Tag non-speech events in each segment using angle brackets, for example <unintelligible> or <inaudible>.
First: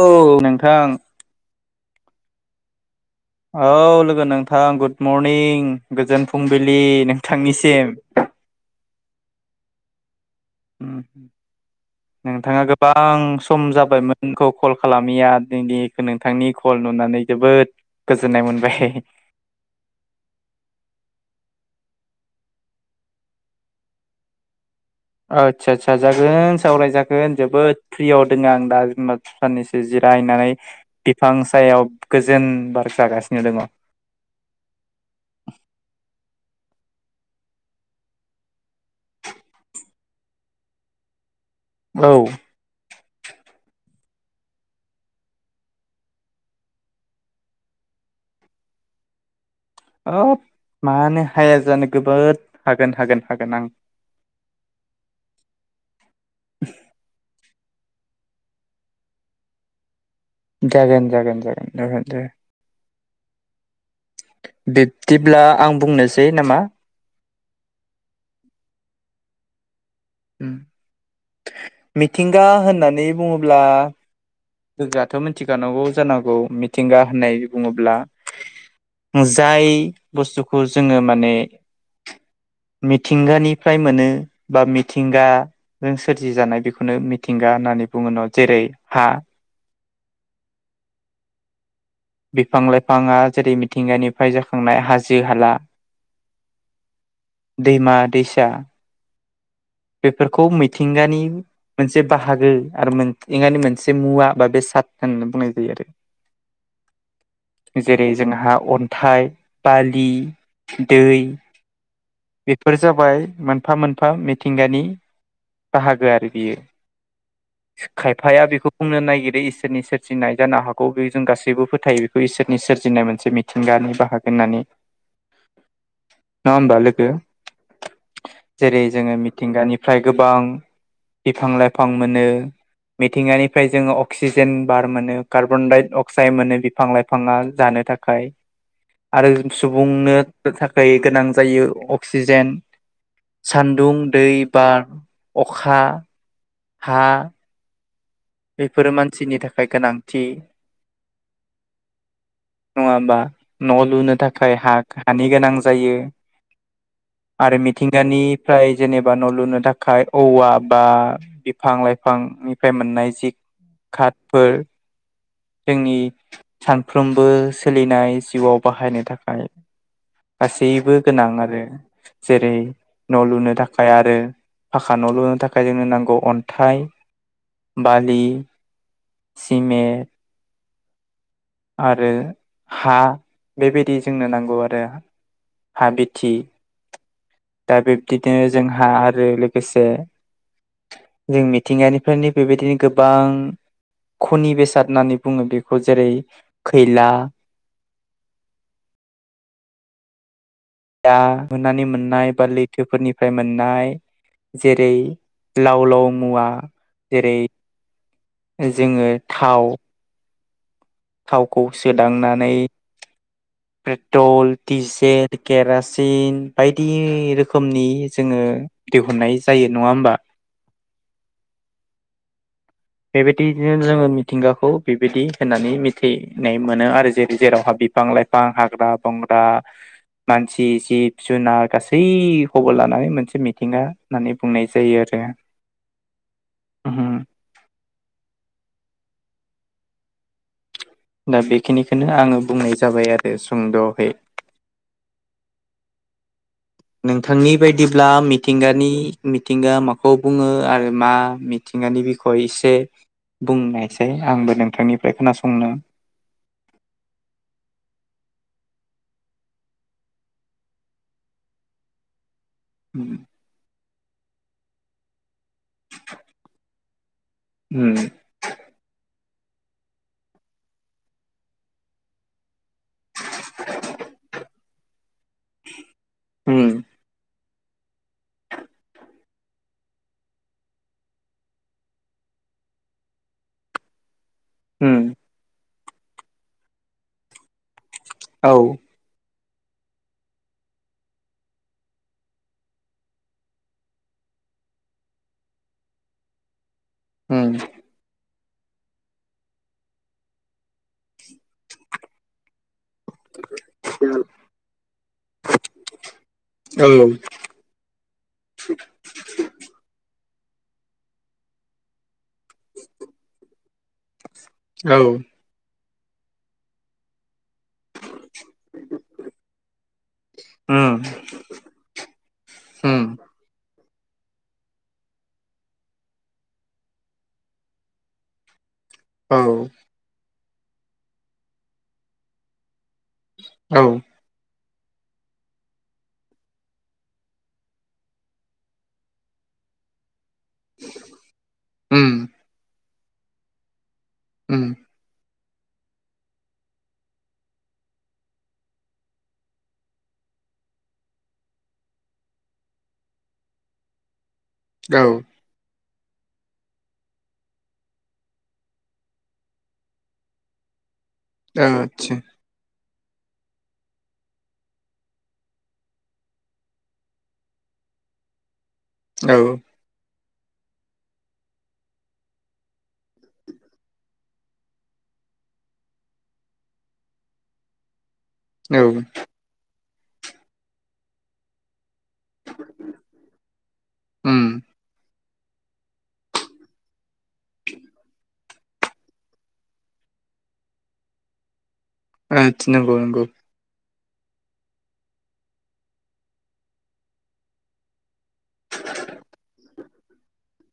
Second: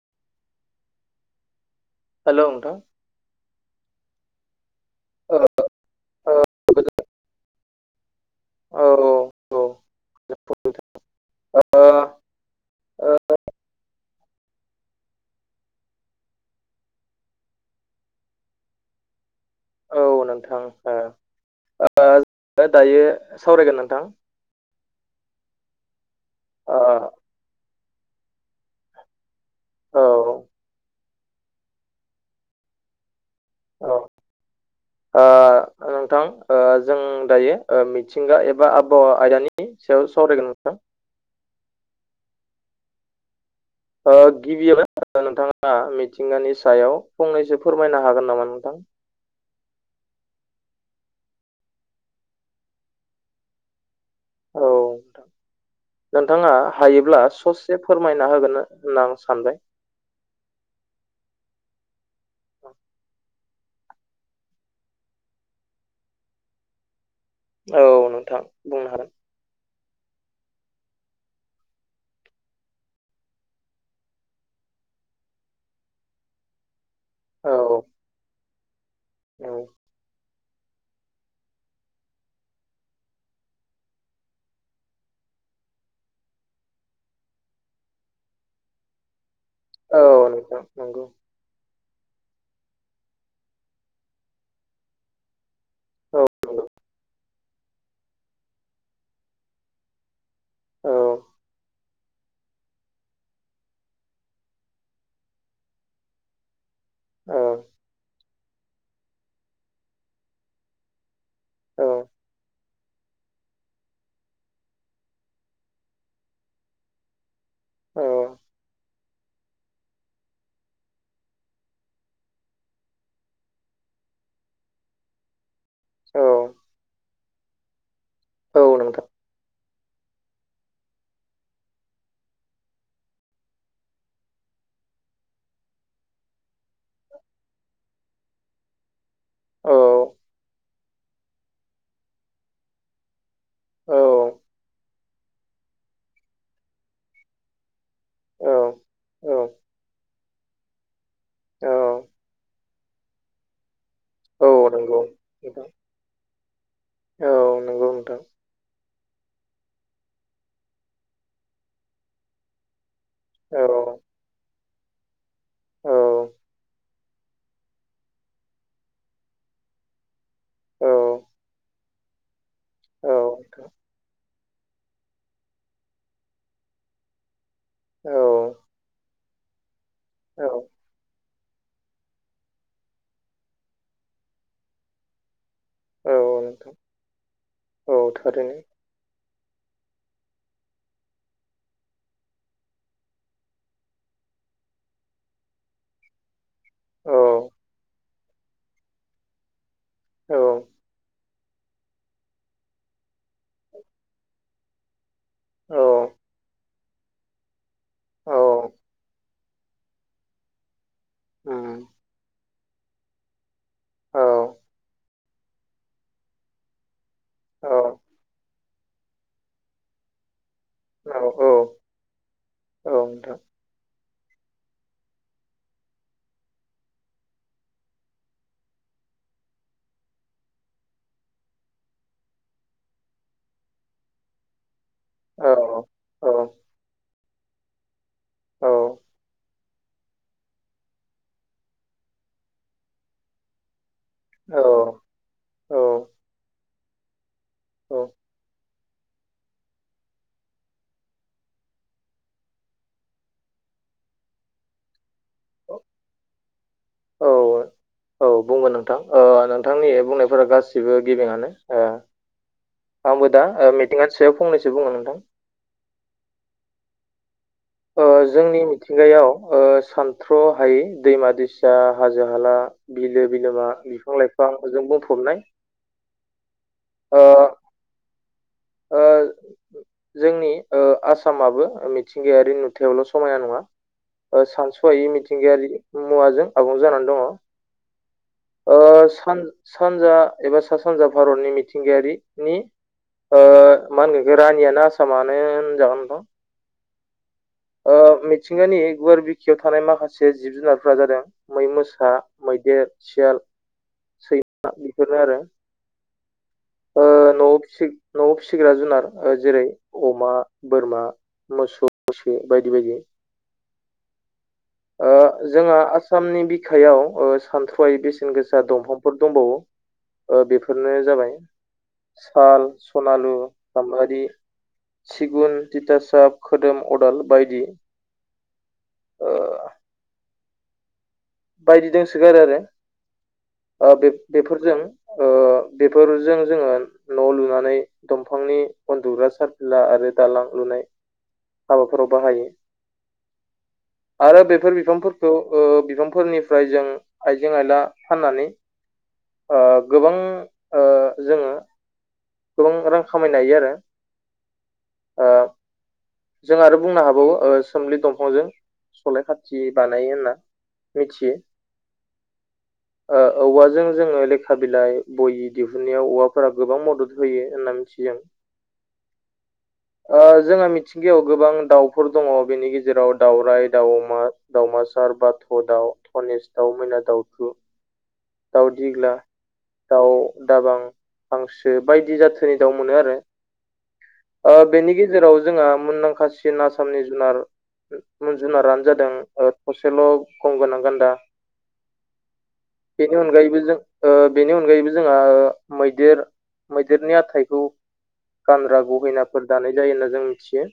औ नोंथां हेल' नोंथां औ लोगो नोंथां गुड ओ मरनिं गोजोन ओ फुंबिलि गोजोन नोंथांनिसिम सिम औ औ औ नोंथाङा गो ओ गोबां सम जाबायमोन नोंखौ कल खालामिया दिनि नोंथांनि कल नुनानै जोबोद गोजोननाय मोनबाय औ नोंथां ओ ओ दायो सावरायगोन नोंथां। ओ आस्सा आदसा जागोन ओ सावरायजागोन जोबोद फ्रियाव दङ आं दा <inaudible> साननैसो औ जिरायनानै बिफां सायाव गोजोन बार जागासिनो दङ औ ओह ओ नोंथां ओ जों दायो मिथिंगा एबा आबहावा आयदानि सायाव सावरायगोन नोंथां <inaudible> औ ओ गिबियावनो नोंथाङा मिथिंगानि सायाव फंनैसो फोरमायनो हागोन नामा नोंथां <inaudible> औ मानो हाया जानो गोबोद हागोन हागोन हागोन आं औ नोंथाङा हायोब्ला स एसे फोरमायना होगोन होनना आं सानबाय जागोन जागोन जागोन दे औ बिब्दिब्ला आं बुंनोसै नामा औ नोंथां बुंनो हागोन। उम मिथिंगा होननानै बुङोब्ला लोगोआथ' मिथिखानांगौ जानांगौ मिथिंगा होननाय औ बुङोब्ला। औ जाय बुस्थुखौ जोङो माने मिथिंगानिफ्राय मोनो बा मिथिंगा जों सोरजि जानाय बेखौनो मिथिंगा होननानै बुङो न जेरै हा औ नोंथां नंगौ बिफां लाइफाङा जेरै मिथिंगानिफ्राय जाखांनाय हाजो हाला औ नंगौ दैमा दैसा बेफोरखौ औ मिथिंगानि मोनसे बाहागो आरो मिथिंगानि मोनसे मुवा बा बेसा सात होननानै बुंनाय जायो आरो <inaudible> जेरै जोंहा अन्थाइ बालि दै औ बेफोर जाबाय मोनफा-मोनफा मिथ मिथिंगानि बाहागो आरो बियो औ खायफाया बेखौ बुंनो नागिरो ए इसोरनि सोरजिनाय जानो हागौ बे जों गासैबो फोथायो बेखौ इसोरनि सोरजिनाय मोनसे मिथिंगानि बाहागो होननानै। <inaudible> औ ना होमबा लोगो। औ जेरै नोंथां जोङो मिथ बिनिफ्राय गोबां बिफां-लाइफां मोनो। मिथिंगानिफ्राय जोङो अक्सिजेन बार मोनो कार्बनाइ अक्साइड मोनो बिफां लाइफाङा जानो। थाखाय <inaudible> आरो औ सुबुंनो थाखाय गोनां जायो अक्सिजेन सान्दुं, औ दै बार, अखा, हा औ बेफोरो औ मानसिनि थाखाय गोनांथि। औ नङाबा न' लुनो औ थाखाय हा नंगौ हानि गोनां नोंथां जायो। <inaudible> आरो नंगौ नोंथां मिथिंगानिफ्राय जेनेबा न' लुनो थाखाय औवा बा बिफां-लाइफां निफ्राय मोननाय जि औ खाथफोर औ जोंनि सानफ्रोमबो सोलिनाय जिउआव बाहायनो थाखाय औ गासैबो गोनां आरो जेरै न' लुनो नोंथां थाखाय आरो फाखा न' लुनो थाखाय जोंनो नांगौ अन्थाइ औ बालि, सिमेन्ट औ आरो हा बेबायदि जोंनो नांगौ आरो औ हाबिथि नोंथां दा औ बिब्दिनो थारैनो जोंहा आरो लोगोसे जों मिथिंगानिफ्रायनो बेबायदिनो गोबां? खनि बेसाद होननानै बुङो बेखौ जेरै- खैला, औ औ दाहानै मोननाय बा लैथोफोरनिफ्राय मोननाय। जेरै औ लाव लाव मुवा जेरै औ जोङो थाव थावखौ उम सोदांनानै <inaudible> पेट्रल, औ डिजेल, केरासिन बायदि रोखोमनि औ जोङो दिहुननाय जायो नङा होमबा? औ औ नोंथां बेबायदिनो जोङो मिथिंगाखौ बेबायदि होननानै मिथिनाय मोनो आरो जेरै जेरावहा बि बिफां-लाइफां, हाग्रा-बंग्रा मानसि, जिब-जुनार गासै खौबो लानानै मोनसे मिथिंगा होननानै बुंनाय जायो आरो औ औ औऔ। उम दा बेखिनिखौनो आङो बुंनाय जाबाय आरो सुंद'है औऔ। नोंथांनि औ बायदिब्ला मिथिंगानि मिथिंगा माखौ बुङो आरो मा मिथिं गानि बिखय एसे बुंनायसै आंबो नोंथांनिफ्राय खोनासंनो औ। औ बुंगोन नोंथां ओ नोंथांनि बुंनायफोरा गासिबो गेबेङानो ओ उम आंबो दा ओ मिथिंगानि सायाव फंनैसो बुंङनो नोंथां। उम ओ जोंनि मिथिंगायाव ओ सानथ्र' हायै दैमा-दैसा, हाजो-हाला बिलो-बिलोमा, बिफां-लाइफांजो बुंफबनाय उम ओ ओ जोंनि ओ आसामाबो मिथिंगायारि नुथायावल' समायना नङा उम सानस'आायै मिथिंगायारि मुवाजों आबुं जानानै दङ औ ओ सान सानजा एबा सा सानजा भारतनि मिथिंगायारिनि मा होनगोन रानियानो आसामानो होनजानानै दं उम <unintelligible> मिथिंगानि गुवार बिखायाव थानाय माखासे जिब जुनारफोरा जादों मै मोसा मैदेर सियाल सैमा बेफोरो आरो औ न'आव न'आव फिसिग्रा जुनार जेरै अमा बोरमा मोसौ मैसो बायदि बायदि औ जोंहा आसामनि बिखायाव सानथ्र'यै बेसेन गोसा दंफांफोर दंबावो बेफोरनो उम जाबाय साल उम सनालु गाम्बारि सिगुन थिथासाब खोदोम अदाल बायदि ओ औ बायदि दंसोगारो औ आरो बेफोरजों बेफोरजों जोंङो न लुनानै दंफांनि उन्दुग्रा सारफिला आरो दालां लुनाय हाबाफोराव उम बाहायो आरो उम बेफोर बिफांफोरखौ बिफांफोरनिफ्राय जों आइजें आइला फाननानै गोबां जोंङो गोबां रां खामायनो हायो आरो औ ओ जों आरो बुंनो हाबावो सोमलि दंफांजों सलाय खाथि बानायो होनना मिथियो आतसा औवाजों जोंङो लेखा बिलाइ बयि दिहुनन्नायाव औवाफोरा गोबां मदद होयो होनना मिथियो जों <inaudible> औ जोंङो मिथिं गायाव गोबां दाउफोर दङ बेनि गेजेराव दावराइ दामा दावमासार बाथ' दाउ धनेस दाउ मैना दाउथु दाउ औ दिग्ला दाउ दाबां हांसो बायदि जाथोनि दाउ मोनो आरो उम बेनि गेजेराव जोंहा मुंदांखासिन आसामनि जुनार जुनारानो जादों थसेल' गं गोनां गान्दा औ नोंगौ बेनि नोंगौ अनगायैबो जों बेनि अनगायैबो जोंहा मैदेर मैदेरनि हाथाइखौ गानग्रा गहिनाफोर दानाय जायो होन्ना जों मिथियो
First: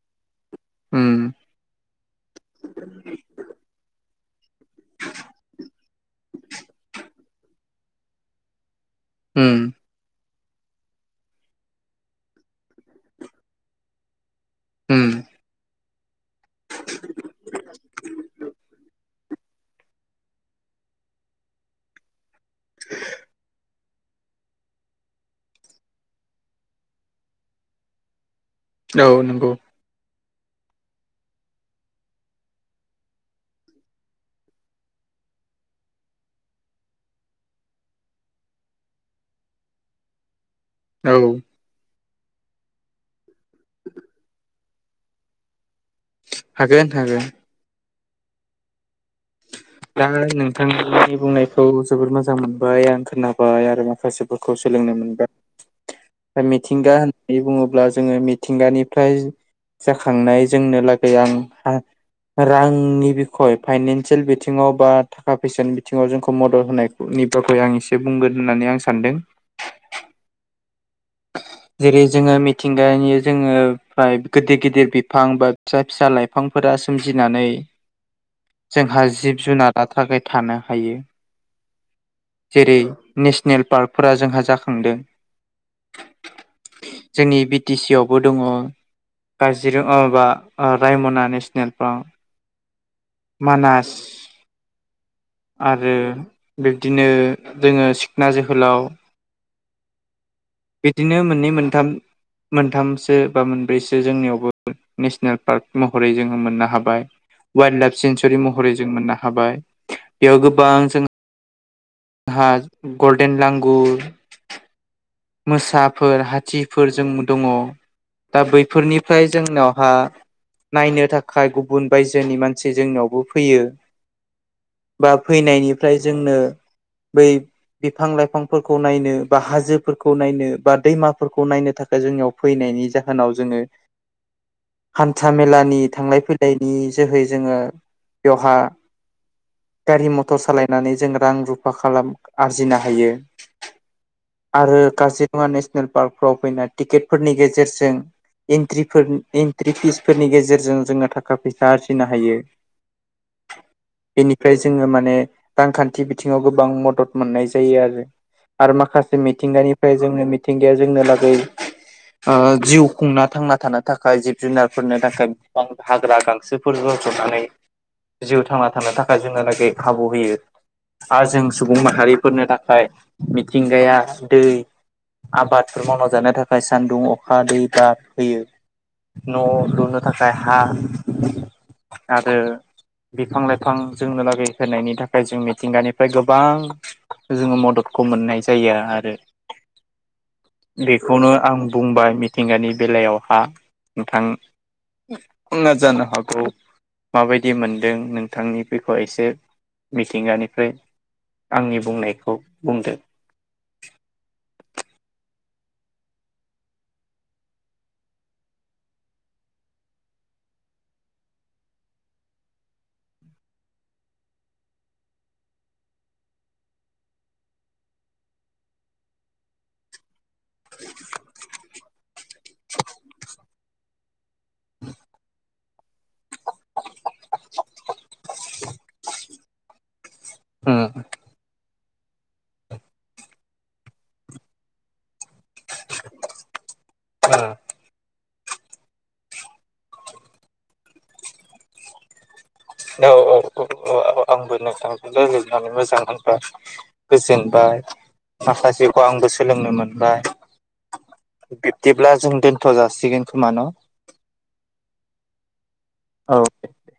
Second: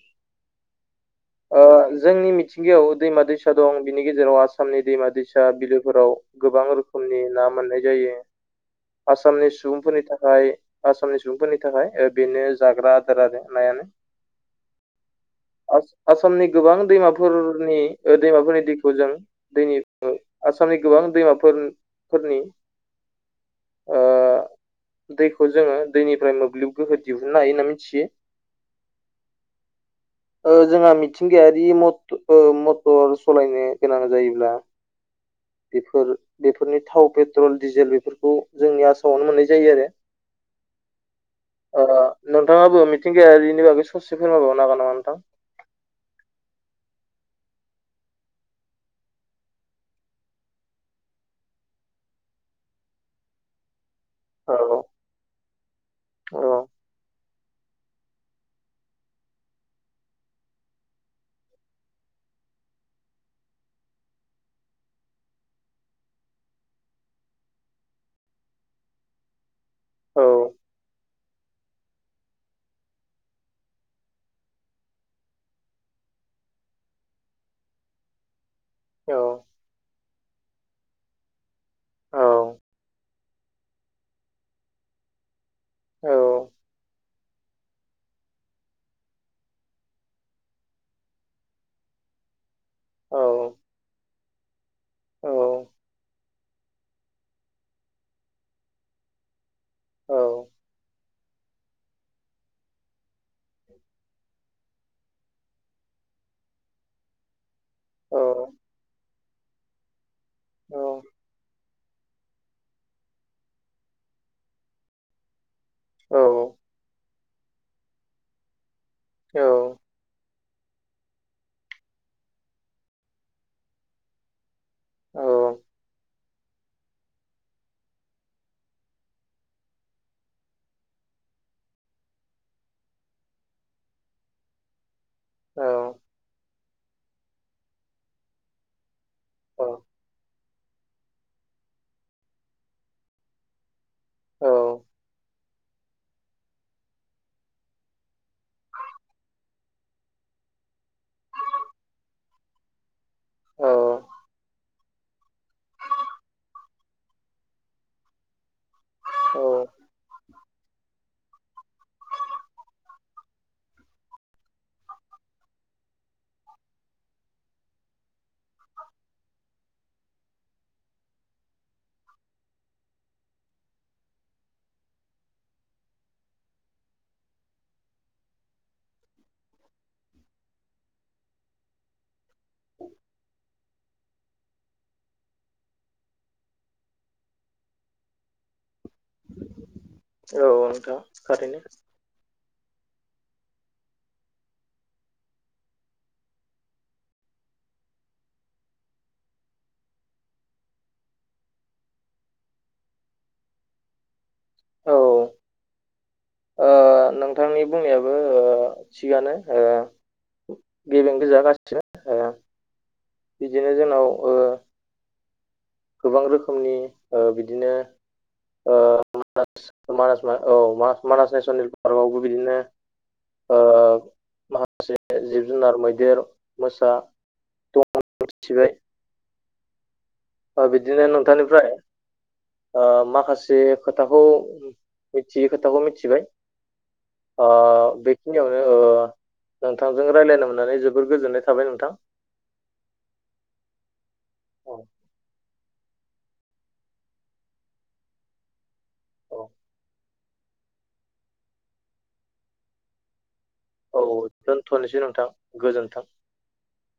उम जोंनि मिथिंगायाव दैमा दैसा दं बिनि गेजेराव आसामनि दैमा दैसा बिलोफोराव गोबां रोखोमनि ना मोननाय जायो आसामनि उम सुबुंफोरनि थाखाय आसामनि सुबुंफोरनि थाखाय बेनो जाग्रा आदार आरो नायानो उम आसामनि गोबां दैमाफोरनि दैमाफोरनि दैखौ जों दैनि आसाम गोबां दैमाफोर फोरनि <inaudible> दैखौ जोंङो दैनिफ्राय मोब्लिब गोहो दिहुननो हायो होन्ना मिथियो औ नंगौ जोंहा मिथिंगायारि मटर सलायनो गोनां जायोब्ला बेफोर बेफोरनि थाव पेट्रल डिजेल बेफोरखौ जोंनि आसामावनो मोननाय जायो आरो <inaudible> औ नोंथांङाबो मिथिंगायारिनि बागै ससे फोरमायबावनो हागोन नामा नोंथां हागोन हागोन दा नोंथांनि बुंनायखौ जोबोद मोजां मोनबाय आं खोनाबाय आरोबाव मासेफोरखौ औ सोलोंनो मोनबाय औ दा मिथिंगा होननानै बुंङोब्ला अब्ला जोङो मिथिंगानिफ्राय जाखांनाय जोंनो लागै आं रांनि बिखय फाइनान्सियेल बि थिङाव बा थाखा फैसानि बिथिंङाव जोंखौ मदद होनायनि बागै नि आं एसे बुंगोन होननानै आं सानदों <inaudible> <inaudible> जेरै जोंङो मिथिंगानि जोंङो फाय गिदिर गिदिर बिफां बा फिसा फिसा लाइफांफोरा दा सोमजिनानै <inaudible> जोंहा जिब-जुनार थाखाय थानो हायो औ जेरै नेसनेल पार्कफोरा जोंहा जाखांदों औ जोंनि बि टि सि आवबो दङ काजिरङाब अ माबा रायमना नेसनेल पार्क मानास औ आरो बिब्दिनो जोङो सिखना जोहोलाव औ बिदिनो मोननै मोनथाम मोनथामसो बा मोनब्रैसो जोंनियावबो नेसनेल पार्क महरै जोङो मोननो हाबाय, वाइल्द लाइफ औ सेेंसुरि महरै जों मोननो हाबाय बेयाव गोबां जो हा गल्डेन लांगुर मोसाफोर हाथिफोर जों दङ दा बै बेफोरनिफ्राय औ जोंनावहा नायनो थाखाय गुबुन बायजोनि मानसि जोंनावबो फैयो बा फैनायनिफ्राय जोंनो बै बिफां लाइफांफोरखौ नायनो बा हाजोफोर खौ नायनो बा दैमाफोरखौ नायनो थाखाय जोंनियाव फैनायनि जाहोनाव जोङो हान्था मेलानि थांलाय फैलायनि जोहै जोङो बेवहा गारि मटर सालाय नानै जों रां रुफा खालाम आरजिनो हायो आरो। काजिरङा नेसनेल पार्कफ्राव फैना टिकेटफोरनि गेजेरजों एन्ट्रिफोर एन्ट्रि फिसफोरनि गेजेरजों जोङो थाखा फैसा आरजिनो हायो। औ बेनिफ्राय जोङो माने रांखान्थि बिथिङाव गोबां मदद मोननाय जायो आरो। आरो माखासे मिथिंगानिफ्राय जोंनो मिथिंगाया जोंनो लागै आं जिउ खुं ना थांना थानो थाखाय जिब जुनारफोरनि थाखाय गोबां हाग्रा गांसोफोर रज'नानै जिउ थांना थानो थाखाय जोंना लागै खाबु होयो। आ जों सुबुं माहारिफोरनि थाखाय मिथिंगाया दै आबादफोर मावना जानो थाखाय सान्दुं अखा दै बार होयो। न' लुनो थाखाय हा आरो बिफां लाइ फां जोंनो लागै होनायनि थाखाय जों मिथिंगानिफ्राय गोबां जोङो मददखौ मोननाय जायो आरो औ नोंथां बेखौनो आं थारैनो बुंबाय मिथिंगानि बेलायावहा नोंथांना जानो हागौ माबायदि मोनदों नोंथांनि बेखौ एसे मिथिंगानिफ्राय आंनि बुंनायखौ बुंदो। औ ओ नोंथांनि बुंनायाबो ओ थिगानो ओ गेबें गोजा गासिबो ओ बिदिनो जोंनाव ओ गोबां रोखोमनि ओ बिदिनो ओ मानास मानास मा औ मानास मानास नेसनेलनि पार्कआवबो बिदिनो ओ माखासे जिब जुनार मैदेर मोसा दं औ मिथिबाय बिदिनो नोंथांनिफ्राय ओ माखासे खोथाखौ मिथियै खोथाखौ मिथिबाय आ बेखिनियावनो ओ नोंथांजों रायज्लायनो मोननानै जोबोर गोजोननाय थाबाय नोंथां औ औ आंबो औ नोंथांजों रालायनानै मोजां मोनबाय गोजोनबाय माखासेखौ आंबो औ सोलोंनो मोनबाय बिब्दिब्ला जों दोनथ' जासिगोन खोमा न' औ दोनथ'नोसै नोंथां गोजोन औे दे